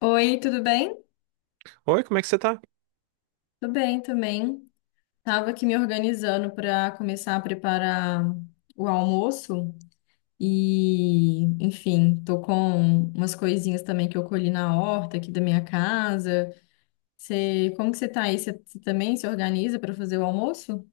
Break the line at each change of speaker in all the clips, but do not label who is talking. Oi, tudo bem?
Oi, como é que você tá?
Tudo bem também. Tava aqui me organizando para começar a preparar o almoço e, enfim, tô com umas coisinhas também que eu colhi na horta aqui da minha casa. Você, como que você tá aí? Você também se organiza para fazer o almoço?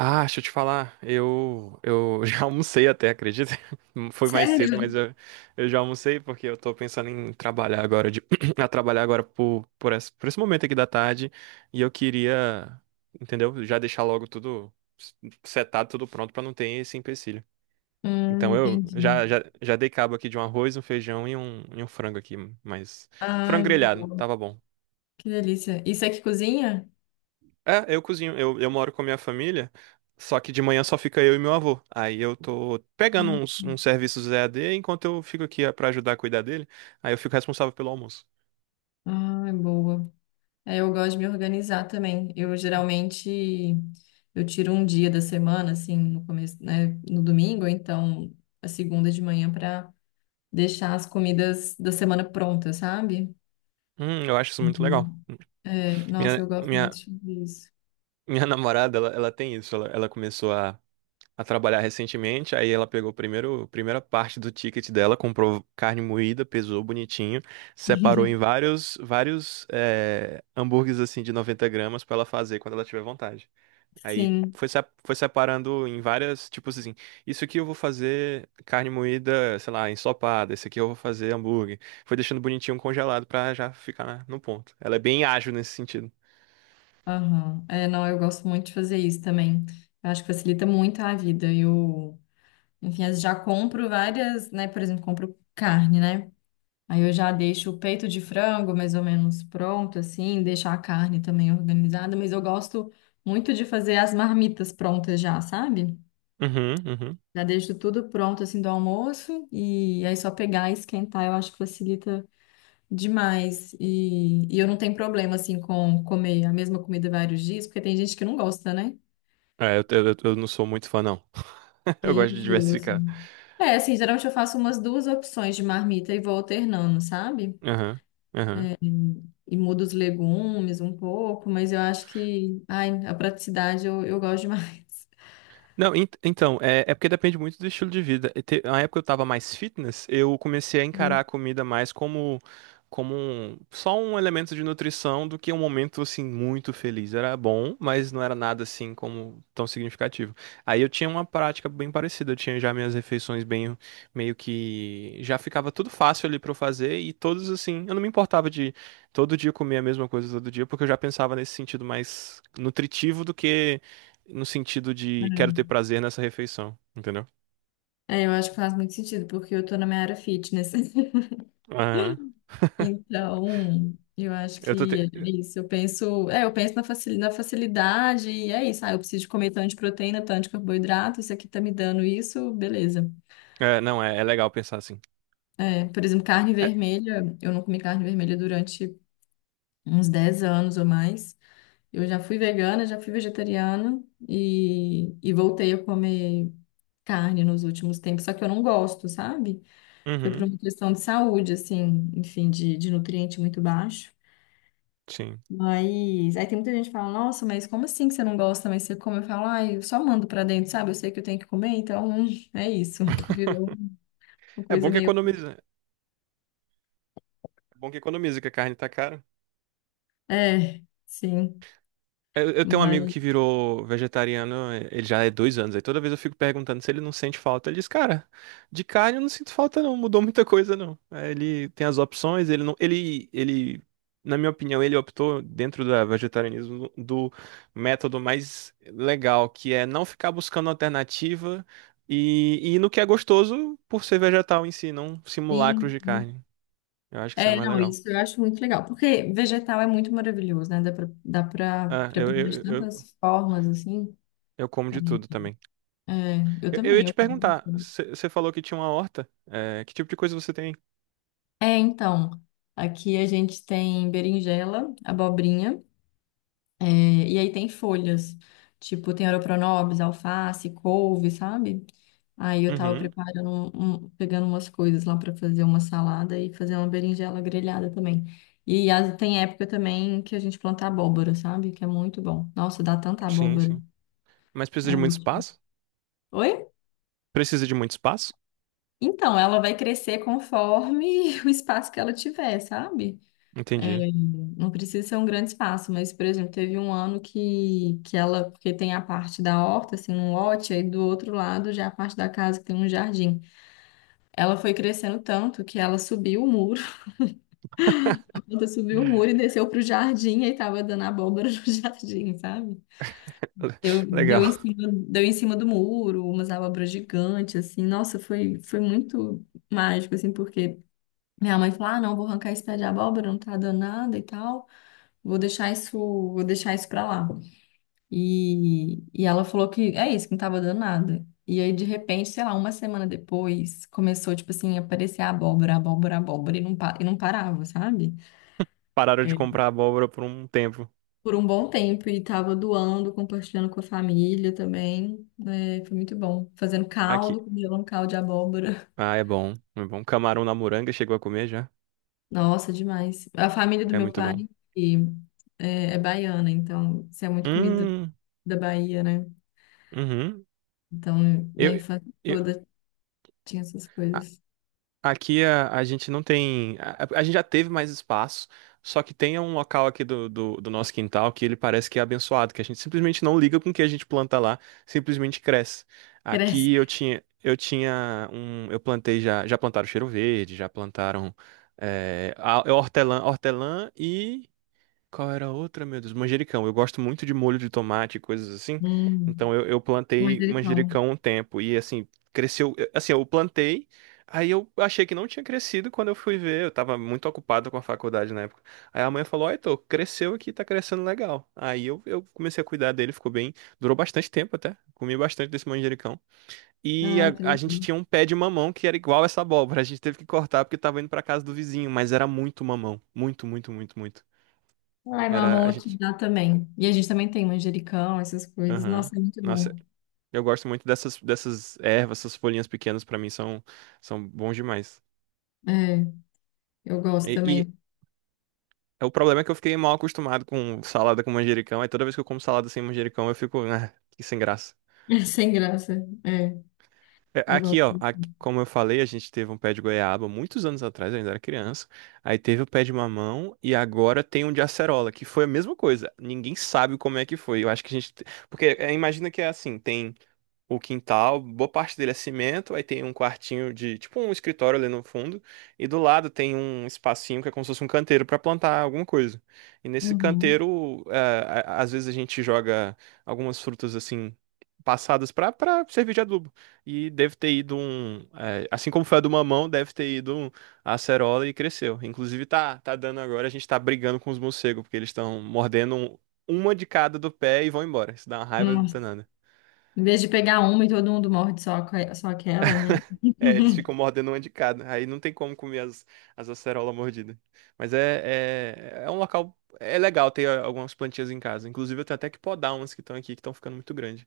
Ah, deixa eu te falar, eu já almocei até, acredita? Foi mais cedo,
Sério?
mas eu já almocei porque eu tô pensando em trabalhar agora, a trabalhar agora por esse momento aqui da tarde e eu queria, entendeu? Já deixar logo tudo setado, tudo pronto pra não ter esse empecilho. Então eu
Entendi.
já, já, já dei cabo aqui de um arroz, um feijão e um frango aqui, mas frango
Ai,
grelhado,
boa.
tava bom.
Que delícia. Isso é que cozinha?
É, eu cozinho. Eu moro com a minha família, só que de manhã só fica eu e meu avô. Aí eu tô pegando
Hum.
uns serviços EAD enquanto eu fico aqui é, pra ajudar a cuidar dele. Aí eu fico responsável pelo almoço.
Ai, boa. É, eu gosto de me organizar também. Eu geralmente eu tiro um dia da semana, assim, no começo, né, no domingo, ou então a segunda de manhã para deixar as comidas da semana prontas, sabe?
Eu acho isso muito legal.
Uhum. É, nossa,
Minha,
eu gosto muito
minha,
de fazer isso.
minha namorada, ela tem isso. Ela começou a trabalhar recentemente. Aí ela pegou primeiro, a primeira parte do ticket dela, comprou carne moída, pesou bonitinho, separou em vários hambúrgueres assim de 90 gramas pra ela fazer quando ela tiver vontade. Aí
Sim,
foi, se- foi separando em várias, tipo assim, isso aqui eu vou fazer carne moída, sei lá, ensopada, esse aqui eu vou fazer hambúrguer. Foi deixando bonitinho congelado pra já ficar no ponto. Ela é bem ágil nesse sentido.
aham. É, não, eu gosto muito de fazer isso também. Eu acho que facilita muito a vida. Eu, enfim, eu já compro várias, né? Por exemplo, compro carne, né? Aí eu já deixo o peito de frango mais ou menos pronto, assim, deixar a carne também organizada, mas eu gosto muito de fazer as marmitas prontas já, sabe?
Uhum, uhum.
Já deixo tudo pronto, assim, do almoço, e aí só pegar e esquentar, eu acho que facilita demais. E eu não tenho problema, assim, com comer a mesma comida vários dias, porque tem gente que não gosta, né?
É, eu não sou muito fã, não. Eu
Que
gosto de
enjoa,
diversificar.
assim. É, assim, geralmente eu faço umas duas opções de marmita e vou alternando, sabe?
Aham, aham.
E mudo os legumes um pouco, mas eu acho que, ai, a praticidade eu gosto demais.
Não, então, é porque depende muito do estilo de vida. Na época eu tava mais fitness, eu comecei a encarar
Sim.
a comida mais como, só um elemento de nutrição do que um momento, assim, muito feliz. Era bom, mas não era nada, assim, como tão significativo. Aí eu tinha uma prática bem parecida. Eu tinha já minhas refeições bem, meio que... Já ficava tudo fácil ali pra eu fazer e todos, assim... Eu não me importava de todo dia comer a mesma coisa todo dia, porque eu já pensava nesse sentido mais nutritivo do que no sentido de quero
É,
ter prazer nessa refeição, entendeu?
É, eu acho que faz muito sentido, porque eu tô na minha área fitness.
É. Aham.
Então, eu acho
Eu tô te...
que é isso. Eu penso, é, eu penso na facil- na facilidade e é isso. Ah, eu preciso de comer tanto de proteína, tanto de carboidrato, isso aqui tá me dando isso, beleza.
é, não, é legal pensar assim.
É, por exemplo, carne
É,
vermelha, eu não comi carne vermelha durante uns 10 anos ou mais. Eu já fui vegana, já fui vegetariana e voltei a comer carne nos últimos tempos, só que eu não gosto, sabe? Foi por
uhum,
uma questão de saúde, assim, enfim, de nutriente muito baixo.
sim.
Mas aí tem muita gente que fala, nossa, mas como assim que você não gosta, mas você come? Eu falo, ai, eu só mando pra dentro, sabe? Eu sei que eu tenho que comer, então é isso. Virou uma
É
coisa
bom que
meio.
economiza. É bom que economiza, que a carne tá cara.
É, sim.
Eu tenho um amigo
Mas
que virou vegetariano, ele já é 2 anos, aí toda vez eu fico perguntando se ele não sente falta. Ele diz, cara, de carne eu não sinto falta não, mudou muita coisa não. Aí ele tem as opções, ele não, ele, na minha opinião, ele optou dentro do vegetarianismo do método mais legal, que é não ficar buscando alternativa e ir no que é gostoso por ser vegetal em si, não simulacros
sim.
de carne. Eu acho que isso é
É,
mais
não,
legal.
isso eu acho muito legal, porque vegetal é muito maravilhoso, né? Dá pra
Ah, eu,
preparar de
eu, eu,
tantas formas, assim.
eu como
É,
de tudo também.
é, eu
Eu ia
também, eu
te
como.
perguntar, você falou que tinha uma horta. É, que tipo de coisa você tem?
É, então, aqui a gente tem berinjela, abobrinha, é, e aí tem folhas, tipo, tem oroponobis, alface, couve, sabe? Aí eu tava
Uhum,
preparando, pegando umas coisas lá pra fazer uma salada e fazer uma berinjela grelhada também. E as- tem época também que a gente planta abóbora, sabe? Que é muito bom. Nossa, dá tanta
sim,
abóbora.
sim. Mas precisa de
É
muito
muito-
espaço?
Oi?
Precisa de muito espaço?
Então, ela vai crescer conforme o espaço que ela tiver, sabe? É,
Entendi.
não precisa ser um grande espaço, mas, por exemplo, teve um ano que ela, porque tem a parte da horta, assim, um lote, aí do outro lado já é a parte da casa que tem um jardim. Ela foi crescendo tanto que ela subiu o muro, a planta subiu o muro e desceu pro jardim, aí tava dando abóbora no jardim, sabe?
Le-
Deu, deu
Legal.
em cima, deu em cima do muro, umas abóboras gigantes, assim, nossa, foi, foi muito mágico, assim, porque minha mãe falou, ah, não, vou arrancar esse pé de abóbora, não tá dando nada e tal. Vou deixar isso pra lá. E ela falou que é isso, que não tava dando nada. E aí, de repente, sei lá, uma semana depois, começou, tipo assim, a aparecer abóbora, abóbora, abóbora, e não, e não parava, sabe?
Pararam de
É.
comprar abóbora por um tempo.
Por um bom tempo, e tava doando, compartilhando com a família também. Né? Foi muito bom. Fazendo
Aqui.
caldo, congelando caldo de abóbora.
Ah, é bom, é bom. Camarão na moranga, chegou a comer já?
Nossa, demais. A família do
É
meu
muito
pai
bom.
e- é baiana, então, isso é muito comida
Hum,
da Bahia, né?
uhum.
Então, minha
Eu,
infância
eu,
toda tinha essas coisas.
aqui a gente não tem. A gente já teve mais espaço, só que tem um local aqui do nosso quintal que ele parece que é abençoado, que a gente simplesmente não liga com o que a gente planta lá, simplesmente cresce. Aqui
Cresce.
eu tinha um. Eu plantei já. Já plantaram cheiro verde, já plantaram é, a- hortelã, Qual era a outra, meu Deus? Manjericão. Eu gosto muito de molho de tomate e coisas assim.
Hum,
Então eu plantei
manjericão.
manjericão um tempo e assim, cresceu. Assim, eu plantei, aí eu achei que não tinha crescido quando eu fui ver. Eu tava muito ocupado com a faculdade na época. Aí a mãe falou: Ó, Heitor, cresceu aqui, tá crescendo legal. Aí eu comecei a cuidar dele, ficou bem. Durou bastante tempo até. Comi bastante desse manjericão. E
Ai, que
a gente
legal.
tinha um pé de mamão que era igual essa abóbora. A gente teve que cortar porque tava indo pra casa do vizinho, mas era muito mamão. Muito, muito, muito, muito.
Ai,
Era,
mamão
a
aqui
gente
dá também. E a gente também tem manjericão, essas coisas.
Aham.
Nossa, é muito
Nossa,
bom.
eu gosto muito dessas ervas, essas folhinhas pequenas pra mim são, são bons demais.
É, eu gosto
E
também.
o problema é que eu fiquei mal acostumado com salada com manjericão, aí toda vez que eu como salada sem manjericão eu fico, ah, que sem graça.
Sem graça. É, eu
Aqui,
gosto.
ó,
Disso.
aqui, como eu falei, a gente teve um pé de goiaba muitos anos atrás, eu ainda era criança. Aí teve o pé de mamão e agora tem um de acerola, que foi a mesma coisa. Ninguém sabe como é que foi. Eu acho que a gente. Te- Porque é, imagina que é assim, tem o quintal, boa parte dele é cimento, aí tem um quartinho de, tipo um escritório ali no fundo, e do lado tem um espacinho que é como se fosse um canteiro para plantar alguma coisa. E nesse
Uhum.
canteiro, às vezes a gente joga algumas frutas assim passadas para servir de adubo. E deve ter ido um, assim como foi a do mamão, deve ter ido um, a acerola e cresceu. Inclusive tá dando agora, a gente tá brigando com os morcegos porque eles estão mordendo uma de cada do pé e vão embora. Isso dá uma raiva
Nossa.
danada.
Em vez de pegar uma e todo mundo morde só, aque- só aquela, né?
É, eles ficam mordendo uma de cada. Aí não tem como comer as acerolas mordidas. Mas é um local. É legal ter algumas plantinhas em casa. Inclusive, eu tenho até que podar umas que estão aqui, que estão ficando muito grandes.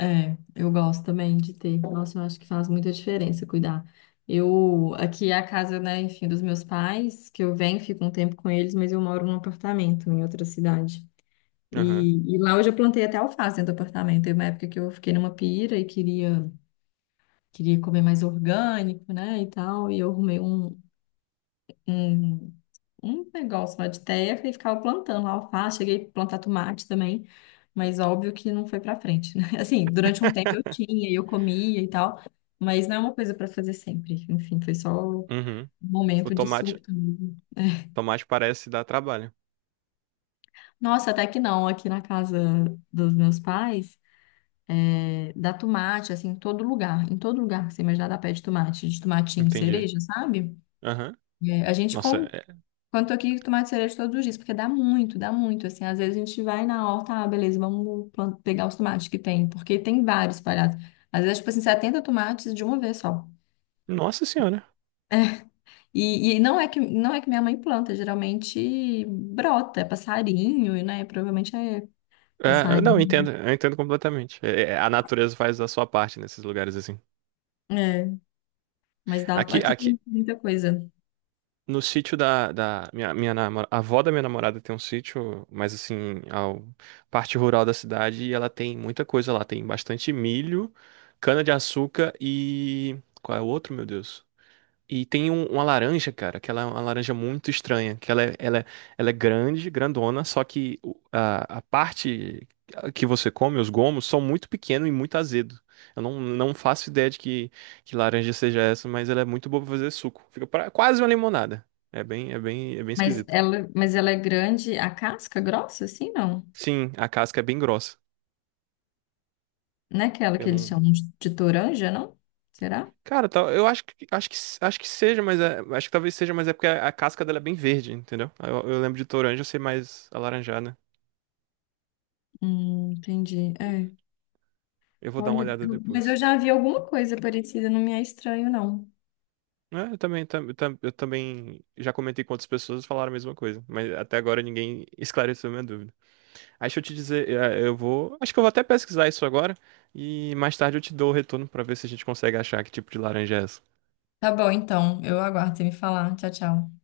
É, eu gosto também de ter. Nossa, eu acho que faz muita diferença cuidar. Eu, aqui é a casa, né, enfim, dos meus pais, que eu venho, fico um tempo com eles, mas eu moro num apartamento em outra cidade.
Aham.
E lá eu já plantei até alface dentro do apartamento. Teve uma época que eu fiquei numa pira e queria, queria comer mais orgânico, né, e tal, e eu arrumei um, um um negócio lá de terra e ficava plantando lá alface, cheguei a plantar tomate também, mas óbvio que não foi pra frente, né? Assim, durante um tempo eu tinha, e eu comia e tal, mas não é uma coisa pra fazer sempre. Enfim, foi só um
Uhum. O
momento de
tomate,
surto mesmo. É.
tomate parece dar trabalho.
Nossa, até que não, aqui na casa dos meus pais, é, dá tomate, assim, em todo lugar que você imaginar dá pé de tomate, de tomatinho
Entendi.
cereja, sabe?
Aham.
É, a gente
Nossa,
come
é-
quando tô aqui, tomate cereja todos os dias, porque dá muito, assim. Às vezes a gente vai na horta, ah, beleza, vamos plan- pegar os tomates que tem, porque tem vários espalhados. Às vezes, tipo assim, 70 tomates de uma vez só.
Nossa Senhora.
E não é que, não é que minha mãe planta, geralmente brota, é passarinho, né? Provavelmente é
É, eu não,
passarinho.
eu entendo completamente. É, a natureza faz a sua parte nesses lugares assim.
É, mas dá,
Aqui,
aqui
aqui,
tem muita coisa.
No sítio da a avó da minha namorada tem um sítio, mas assim, ao parte rural da cidade, e ela tem muita coisa lá. Tem bastante milho, cana-de-açúcar Qual é o outro, meu Deus? E tem uma laranja, cara, que ela é uma laranja muito estranha, que ela é, ela é, ela é grande, grandona, só que a parte que você come, os gomos, são muito pequenos e muito azedo. Eu não, não faço ideia de que laranja seja essa, mas ela é muito boa pra fazer suco. Quase uma limonada. É bem
Mas
esquisito.
ela, mas ela é grande, a casca grossa, assim, não?
Sim, a casca é bem grossa.
Não é aquela
Eu
que eles
não.
chamam de toranja, não? Será?
Cara, tal, eu acho que, acho que, acho que seja, acho que talvez seja, mas é porque a casca dela é bem verde, entendeu? Eu lembro de toranja ser mais alaranjada.
Entendi. É.
Eu vou dar uma
Olha,
olhada
eu- mas eu
depois.
já vi alguma coisa parecida, não me é estranho, não.
É, eu também, eu também já comentei com outras pessoas e falaram a mesma coisa, mas até agora ninguém esclareceu a minha dúvida. Aí deixa eu te dizer, eu vou, acho que eu vou até pesquisar isso agora e mais tarde eu te dou o retorno pra ver se a gente consegue achar que tipo de laranja é essa.
Tá bom, então. Eu aguardo você me falar. Tchau, tchau.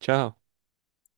Tchau.